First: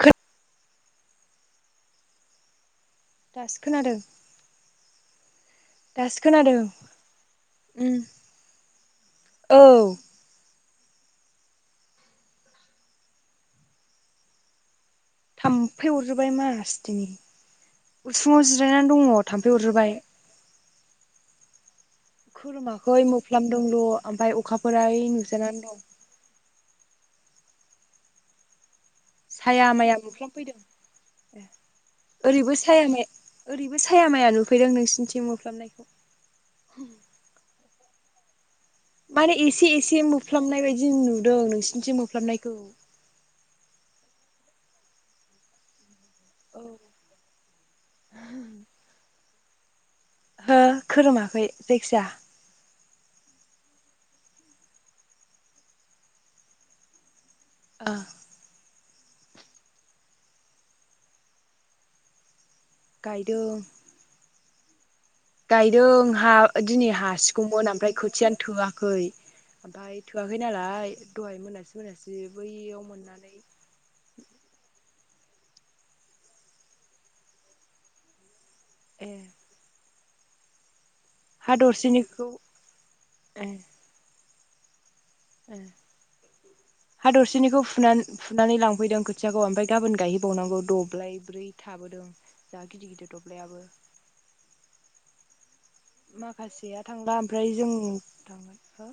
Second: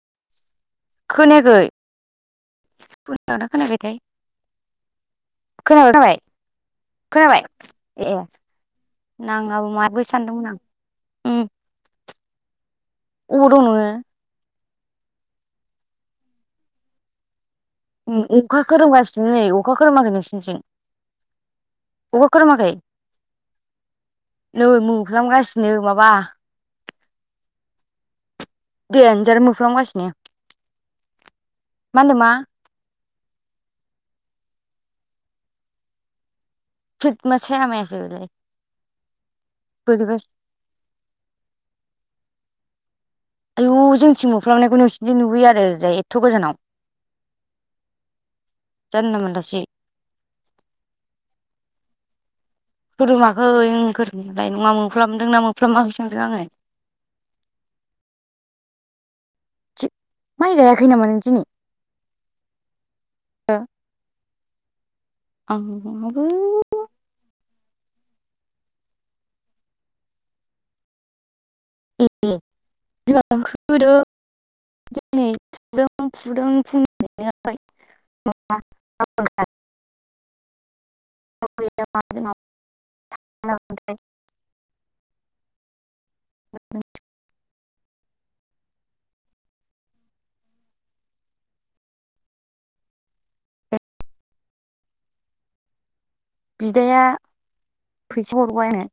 खो खोनायाखै खोनादोंना दासो खोनायाखैथाय? खोनादों खोनाबाय दासो खोनादों। खोनाबाय उम ए औ नाङाबो माबो सानदोंमोन आं। उम अबाव दं नोङो? थाम्फै अरजोबबाय मासतिनि उसुङाव अखा जिरायनानै दङ खोरोमगासिनो नै थाम्फै अखा अरजोबबाय खोरोमाखै नोंसिनिथिं खोरोमाखै मोफ्लामदोंल ओमफ्राय नै अखाफोरा ओइ नुजानानै मोफ्लामगासिनो दं। माबा देनजार साया माया मोफ्लामगासिनो मुफ्लामफैदों मा होनदों मा? ओरैबो साया माया ओरैबो साया माया नुफैदों नोंसिनिथिं मुफ्लामनायखौ थोत मा साया मायासेै बेलाय माने एसे एसे मोफ्लाबनाय बायदि नुदों नोंसिनिथिं मोफ्लामनायखौ। आयु जोंथिं मोफ्लामनायखौ नोंसिनिथिं नुहैयो आरो ओरैजाय एथ गोजानाव औ जानला मोनलासो हो खोरोमाखै जायखिया खोरोमाखै खोरोमनायालाय नङा मोफ्लामदों ना मोफ्लामाखै सोंदों आङो‌। ओ माइ गायाखै नामा नों दिनि? गायदों। गायदों आंहाबो हा दिनै हासिगौमोन आम फ्राय खोथियानो थोआखै ओमफ्राय थोआखै नालाय दहाय मोना सि मोनासि ए बैयाव मोननानै बिमाजों खोदों दिनै फुदुं फुदुं फुंनिफ्रायनो ए [inaudible] हा ओमफ्राय मादों दरसेनिखौ ए मादों ए हा दरसेनिखौ फु फुना फुनानै लांफैदों खोथियाखौ ओमफ्राय गाबोन गायहैबावनांगौ दब्लाय ब्रै थाबोदों जा गिदिर गिदिर दब्लायाबो। माखासेया बिदाया थांला ओमफ्राय जों थांनायफ्रा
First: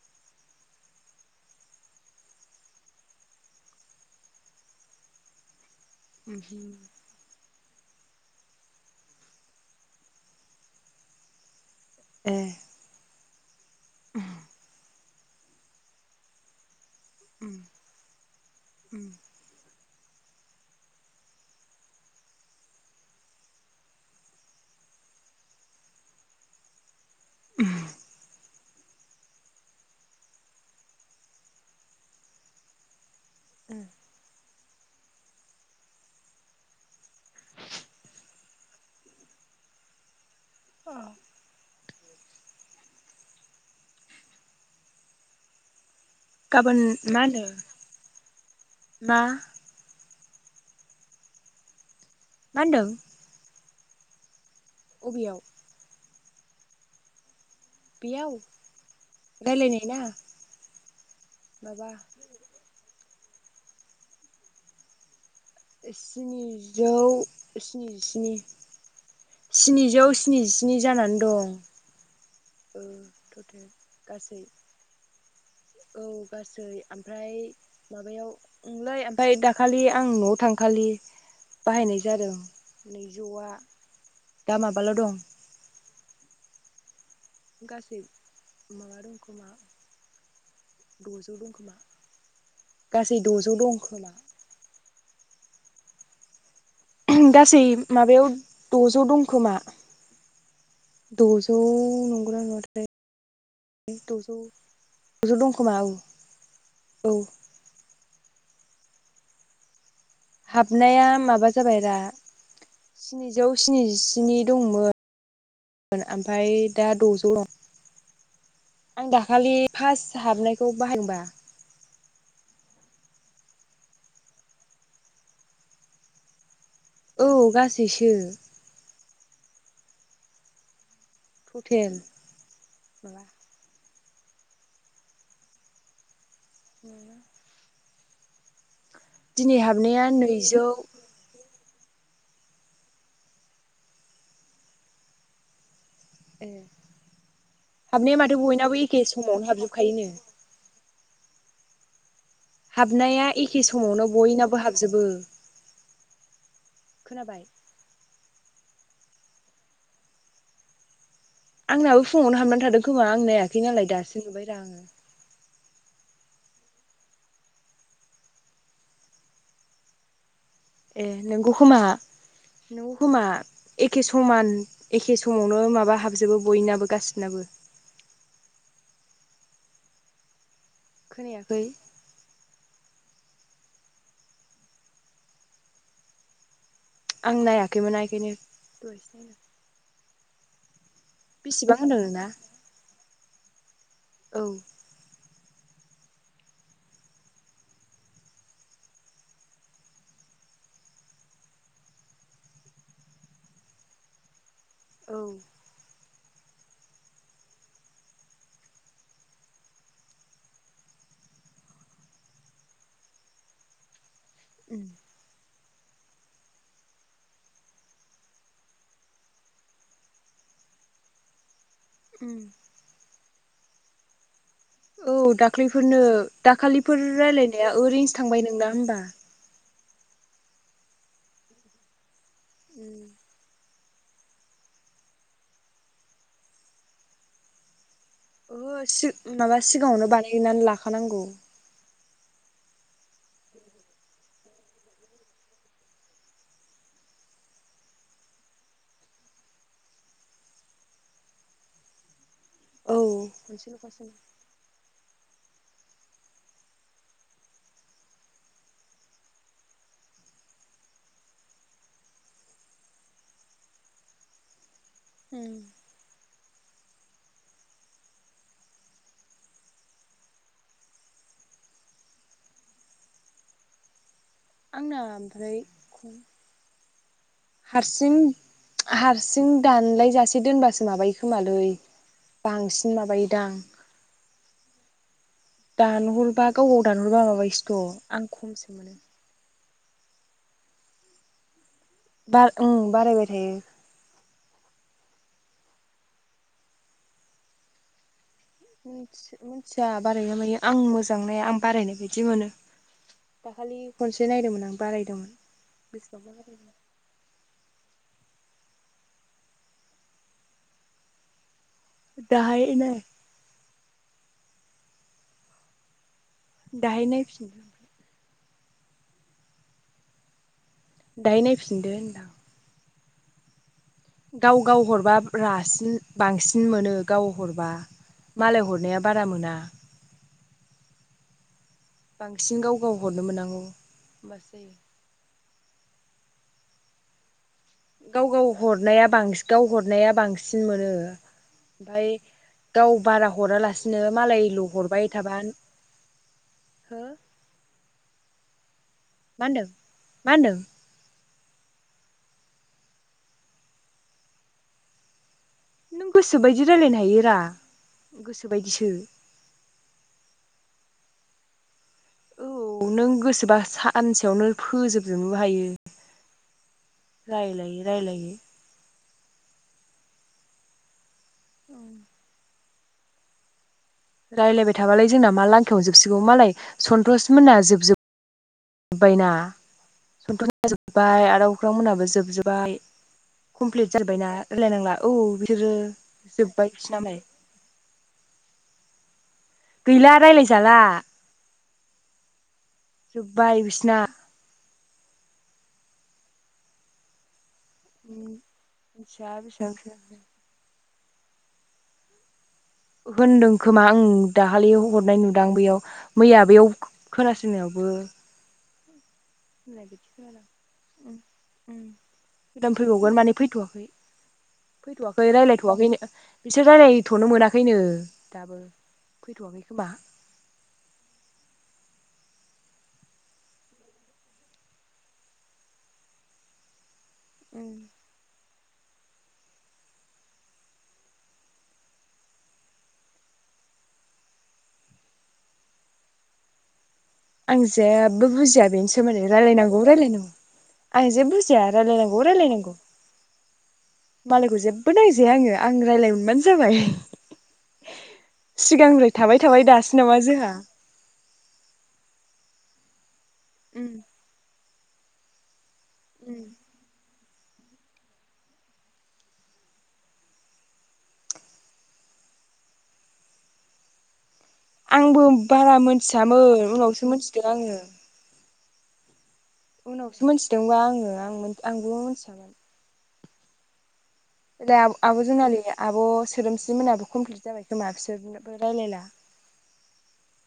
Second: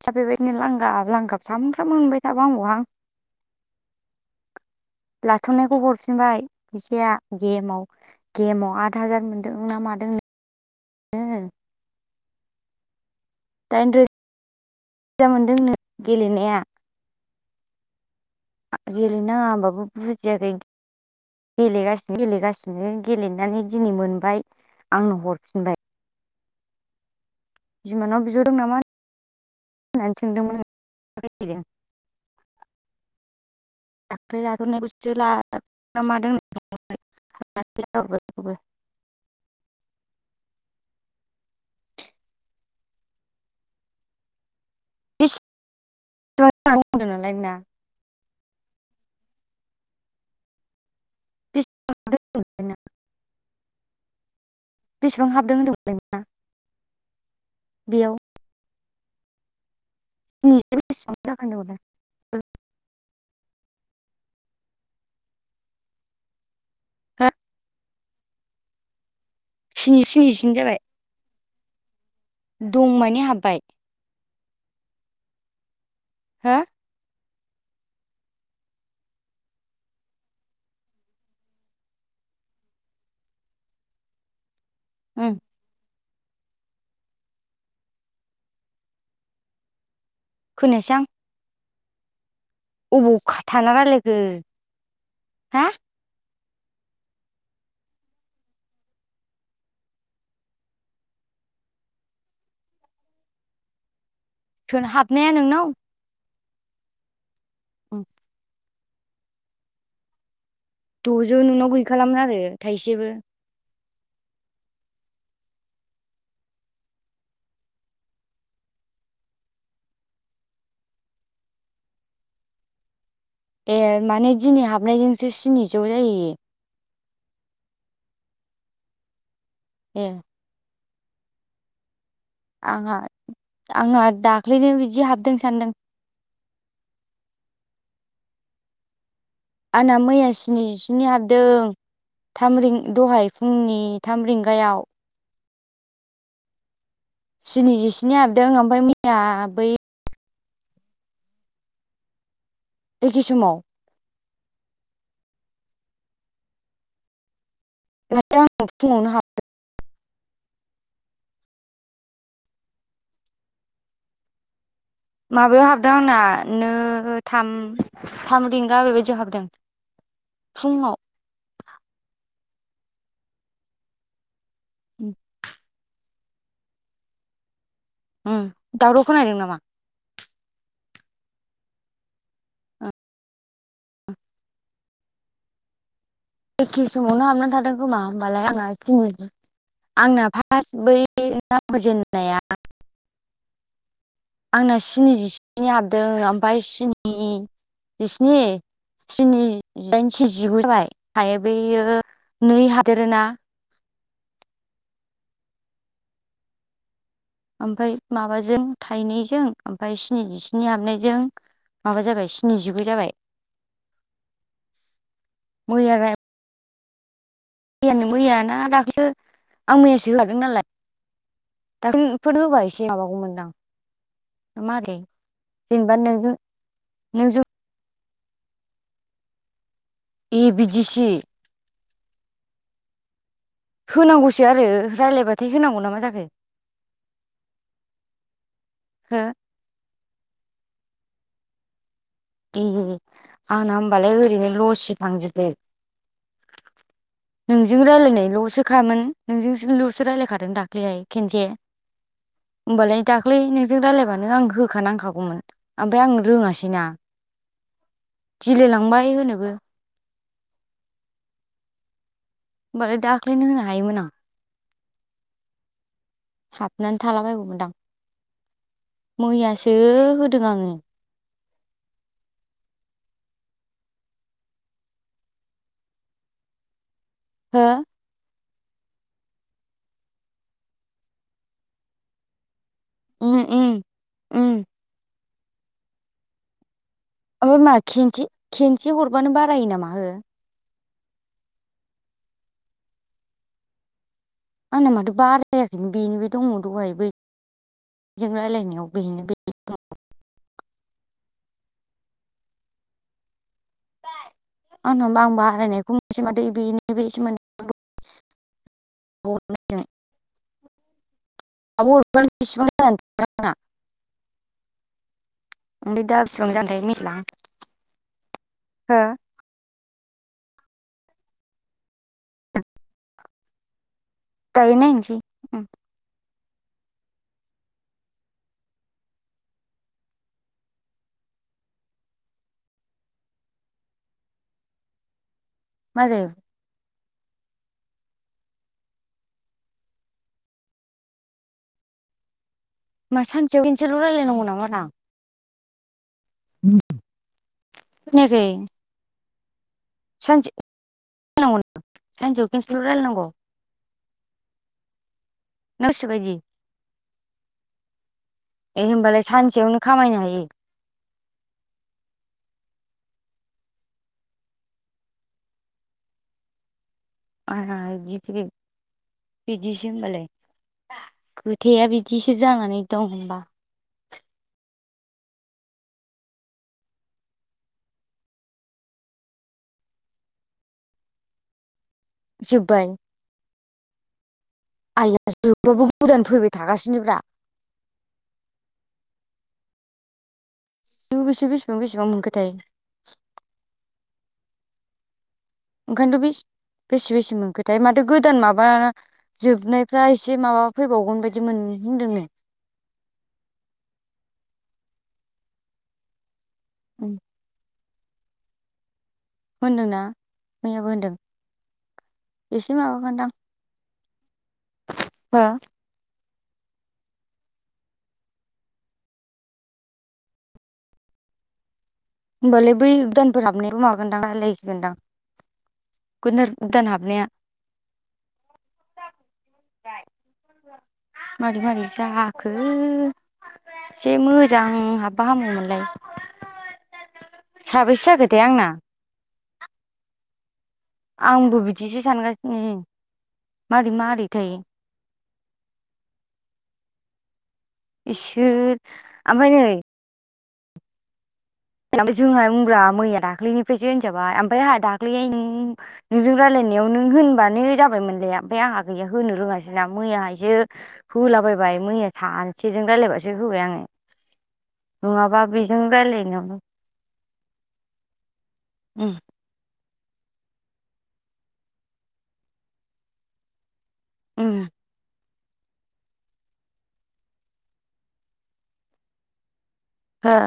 आतसा बेबायदिनो लांगाब लांगाब सामफ्रामबो मोनबाय थाबा हामगौ आं। लाथनायखौ हरफिनबाय उमहो फैसाया गेमाव गेमाव आद हाजार मोनदों ना मादों नो ए दाइन रो [inaudible] मोनदों नो गेलेनाया। उम आ उम गेलेनाङा होनबाबो बुजियाखै गेलेगासिनो गेलेगासिनो गेलेनानै दिनै मोनबाय। आंनो हरफिनबाय बिमानाव बिहद दों नामा होननानै सोंदोंमोन आं [inaudible] उम दाख्लै ला थ'नायखौसो लादोंना मादों होननानै [inaudible] औ [inaudible] गाबोन होनदों मा नालाय होनो ना। मा? बिस मा ओनदों बेसेबां हाबदों होबदोंमोनलाय नोंना? बेयाव रायलायनाय ना माबा [inaudible] स्निजौ हो स्निजिस्नि स्नि स्निजौ स्निजिनि जाबाय स्निजिस्नि जानानै दं। ओ दं मानि हाबबाय थ'थेल गासै औ हो गासै आमफ्राय माबायाव ओंलै ओमफाय दाखालि आं न'आव थांखालि बाहायनाय जादों नैजौआ दा माबाल' दं ओं गासै माबा दंखोमा खोनायासै आं द'जौ दंखोमा। गासै अबाव खा द'जौ थाना दंखोमा रायलायखो हा? गासै माबायाव द'जौ दंखोमा। द'जौ नंगौना नङा थाय द' सोर हाबनाया जौ नोंनाव दंखोमा औ औ। [inaudible] हाबनाया द'जौ माबा नोंनाव जाबाय दा गैखालामोन आरो थाइसेबो स्निजौ स्निजि। स्नि दंमोन ओमफाय दा द'जौ दं। आं दाखालि फास्ट हाबनायखौ बाहायदोंबा। ए माने दिनै हाबनायजोंसो स्निजौ जाहैयो। औ गासैसो ए थ'थेल। आंहा आंहा दाख्लैनो बिदि हाबदों सानदों। नङा आंना हाबनाया मैया नैजौ स्निजिस्नि हाबदों। थाम रिं दहाय फुंनि थाम रिंगायाव। ए स्निजिस्नि हाबनाया माथो हाबदों बयनाबो ओमफ्राय एखे मैया समावनो बै हाबजोबखायोनो। हाबनाया एखे समावनो बयना बो हाबजोबो खोनाबाय माथो आंनाव फुङावनो हाबदों। आंनाबो फुङावनो हाबनानै थादों खोमा आं नायाखै नालाय दासो नुबायरा आङो। हाब माबायाव हाबदों आंना नो थाम थाम रिंगा बेबायदियाव हाबदों। फुङाव ए नोंगौ खोमा नोंगौ खोमा एखे समान एखे समावनो माबा हाबजोबो बयनाबो गासिनाबो। उम दाव'राव खोनाहैदों नामा? खोनायाखै। एखे समावनो आं हाबनानै थादों नायाखैमोन खोमा बेखायनो होमबालाय दहायसो [unintelligible] नायदों आंना फार्स्ट बै बेसेबां होनदों नोंना [unintelligible] औ आंना सिनि जिस्नि हाबदों ओमफाय सिनि जिस्नि स्नि दाइनसे जिगु जाबाय हायो बेैयो नै हादेरोना औ ओमफाय माबाजों थाइनैजों ओमफ्राय स्निजिसिनि हाबनायजों माबा जाबाय स्निजिगु जाबाय। [inaudible] मैया मैया मैयाना दाख्लै आं मैयासो लादों नालाय। दा फोर होबा एसे माबागौमोनदां मारै औ जेनेबा दाख्लैफोरनो नोंजों दाखालिफोर नोंजों रायलायनाया ओरैनोसो थांबाय नोंना होम्बा ए बिदिसि। उ। होनांगौसो आरो रायज्लायबाथाय होनांगौ नामा जाखो? ओहो सि हो माबा सिगाङावनो बानायनानै लाखानांगौ। ए आंना होमबालाय ओरैनो लसि थांजोबे [inaudible] नोंजों रायज्लायनायल'सो खामोन नोंजोंल'सो रायज्लायखादों दाख्लैहाय खेनसे औ होमबालाय दाख्लैनोनिफ्राय खनसेल'खासै रायलायबानो आं होखानांखागौमोन ओमफ्राय आं रोङासैना गिलायलांबाय होनोबो। मो दाख्लैनो होनो हायोमोन आं। ओ। हाबनानै थालाबायगौमोनदां मैयासो होदों आङो [inaudible] आंना ओमफ्राय हो हारसिं हारसिं दानलायजासे दोनबासो माबायो खोमालै बांसिन बि माबायो उम दां उम उम दानो हरबा गाव दानहरबा ओ मा माबायोसोथ' आं खेनसे खमसो मोनो खेनसे हरबानो बारायो नामा हो? बा ओ बारायबाय थायो। आंना माथो बारायाखै बेनोबे दङ दहाय बै थि मिथिया बारायो ना मायो आं मोजां नाया आं बारायनाय बायदि मोनो। दाखालि खनसे नायदोंमोन आं आंना आं बारायदोंमोन बारायनायखौ मोनसे बिसिबांबा माथो बारायखो बेनो बे मोनसे [unintelligible] आब' [unintelligible] ओनफाय दा दाहाय बिसिबां नाय जाखोथाय दाहाय मोनथिला हां नायफिनदो [unintelligible] हो दायो नायफिनदो होनदां गाव दायो गाव हरबा नायनोसै रासिन बांसिन मोनो गाव हरबा मालाय हरनाया बारा मोना। बांसिन गाव गाव हरनो मोननांगौ होमबासो जायो। मारै? गाव गाव हरनाया बांसिन गाव हरनाया बांसिन मोनो ओमफ्राय गाव मा बारा सानसेयाव खनसेल' हरालासिनो रायलायनांगौ मालायल' नामा रा हरबाय थाबा हो खोनायाखै। माहन्दों सानसे माहन्दों? रायलायनांगौ सानसेयाव खनसेल' रायलाय नाङौ नों गोसोबायदि रायलायनो हायो रा ए गोसोबायदिसो होनबालाय सानसेयावनो खामायनो हायो औ नों गोसोबा सानसेयावनो फोजोबजोबनो हायो रायलायै रायलायै बिदिसै होनोमबालाय [inaudible] खोथाया बिदिसो जानानै दं होनबा रायज्लायबाय थाबालाय जोंना मा लांखायावनो जोबसिगौ मालाय सन्तस मोना जोबजो जोब्बायना सन्थ'समोनना जोब्बाय आदा अख्रां मोनहाबो जोबजोब्बाय जोब्बाय कमप्लिट जाजोबायना [inaudible] राय्लायनांला औ आइया बिसोरो जोबाबो गोदान फैबाय जोबाय बिसिना थागासिनोब्रा मालाय [inaudible] गैला रायलायजाला बेसेबां बेसेबां बेसेबां मोनखोथाय जोब्बाय बिसिना ओंखायनोथ' बे बेसे बेसे मोनखो ओमफ्राय माथो गोदान माबा मिथिया बेसेबां जोबनायफ्रा बेसेबां एसे माबा फैबावगोन बायदि मोन होनदोंनो होनदों खोमा ओं दाखालि हरनाय नुदां बेयाव मैया बेयाव खोनासंनायावबो होननाय बादि होनदोंना खोनादों मैयाबो होनदों उम उम एसे गोदान फैबावगोन माबागोनदां माने फैथ'वाखै फैथ'वाखै हो रायलायथ'वाखैनो बिसोर रायलायथ'नो मोनाखैनो दाबो फैथ'वाखै खोमा [unintelligible] ओमबालाय बै दानफोराबनिबो मागोन दां लागोनदां रायलायसिगोनदां ग [inaudible] [unintelligible] गोदान हाबनाया उम [inaudible] मारि मारि जाखो [inaudible] एसे मोजां हाबबा हामगोमोनलाय आं जेबो बुजिया बेनो सोमोन्दै रायजलायनांगौ रायलायनांगौ आं जे आंबो बुजिया बिदिसो रायलायनांगौ सानगासिनो रायलायनांगौ मारै मारैथाय मालायखौ जेबो नायजा जे आङो आङो रायज्लायनो मोनबानो जाबाय इसोर सिगांनि्फ्राय थाबाय ओमफ्राय थाबाय दासो नामा जोंहा थालांबाय जोंहा ओं ब्रा मैया दाखलैनिफ्रायसो उम होनजाबाय ओमफफ्राय आंहा दाख्लै नों नोंजों उम रायजलायनायाव नों होनब्लानो जाबाय मोनलाया ओमाय आंहा गैया होनो रोङा हास [unintelligible] मैयाहायसो होलाबायबाय मैया सानसेजों राय्लायबासो होबाय आङो आंबो नङाबा बारा बेजों रायलायनायावनो मोनथियामोन उनावसो मोनथिदों आङो उम उनावसो मिथिदोंबा आङों आं-आंबो मिथियामोन उम दा आब जुनालि आब' सोदोमस्रि मोनाबो कमप्लिट जाबाय खोमा बिसोरबो रायलायला हा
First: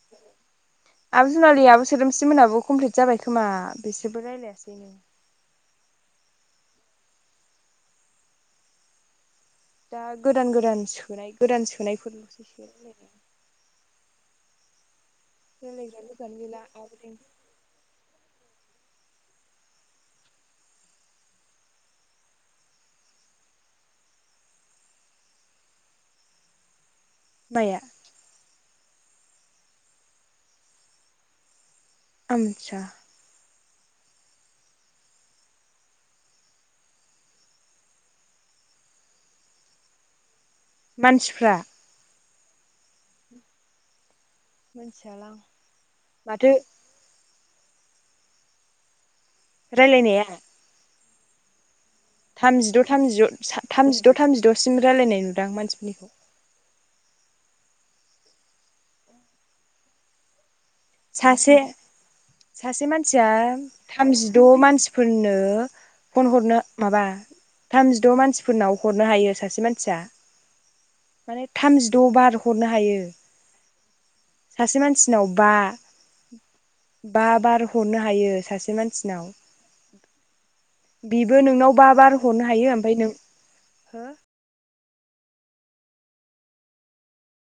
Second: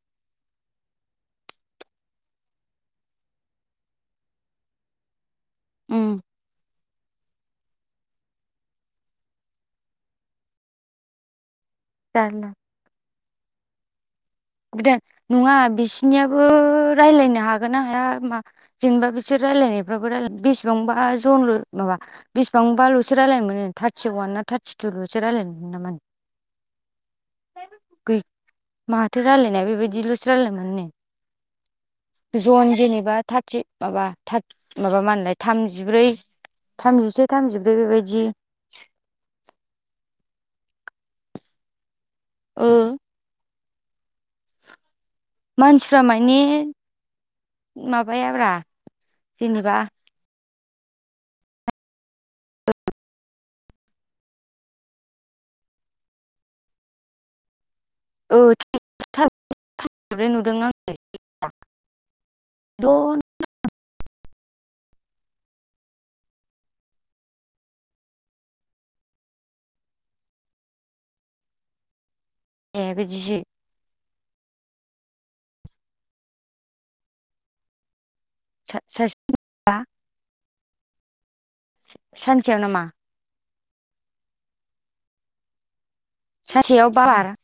[unintelligible] आब जुनालि आब सोदोमस्रि मोनहाबो कमप्लिट जाबाय खोमा बिसोरबो रायजलायासै ननो उम दा गोदान गोदान सोनाय गोदान सोनायफोरल'सो जारला स गोदान नङा रायलायग्रा लोगोआनो बिसिनियाबो गैला आब' राय्लायनो हागोन ना हाया मा जेनेबा बिसोर रायलायनायफ्राबो बेसेबांबा जनल' माबा बेसेबांबाल'सो रायलायनो मोनो थार्टि अवान ना थार्टिटु'सो रायलायनो मोनो नामानो [unintelligible] माया गै माथो रायजलायनाया बेबायदिल'सो रायलायनो मोनो आं नो जन मिथिया जेनेबा थारथि माबा थार माबा मा होनोलाय थामजिब्रै थामजिसे थामजिब्रै बेबायदि [unintelligible] मानसिफ्रा औ मिथियालां मानसिफ्रा माने माथो माबायाब्रा जेनेबा रायलायनायाव थामजिद' थामजिद' थामजिद' थामजिद'सिम रायल्लायनाय नुदां आं मानसिफोरनिखौ। [inaudible] [unintelligible] सासे सासे द'नो मानसिया थामजि द' मानसिफोरनो फन हरनो माबा थामजिद' मानसिफोरनाव हरनो हायो सासे मानसिया माने थामजिद' बार हरनो ए हायो बिदिसो सासे मानसिनाव बा बा बार हरनो हायो सा सासे मानसिनाव सासेबा बिबो नोंनाव बा बार हरनो सानसेयाव हायो नामा ओमफ्राय नों सासेयाव बार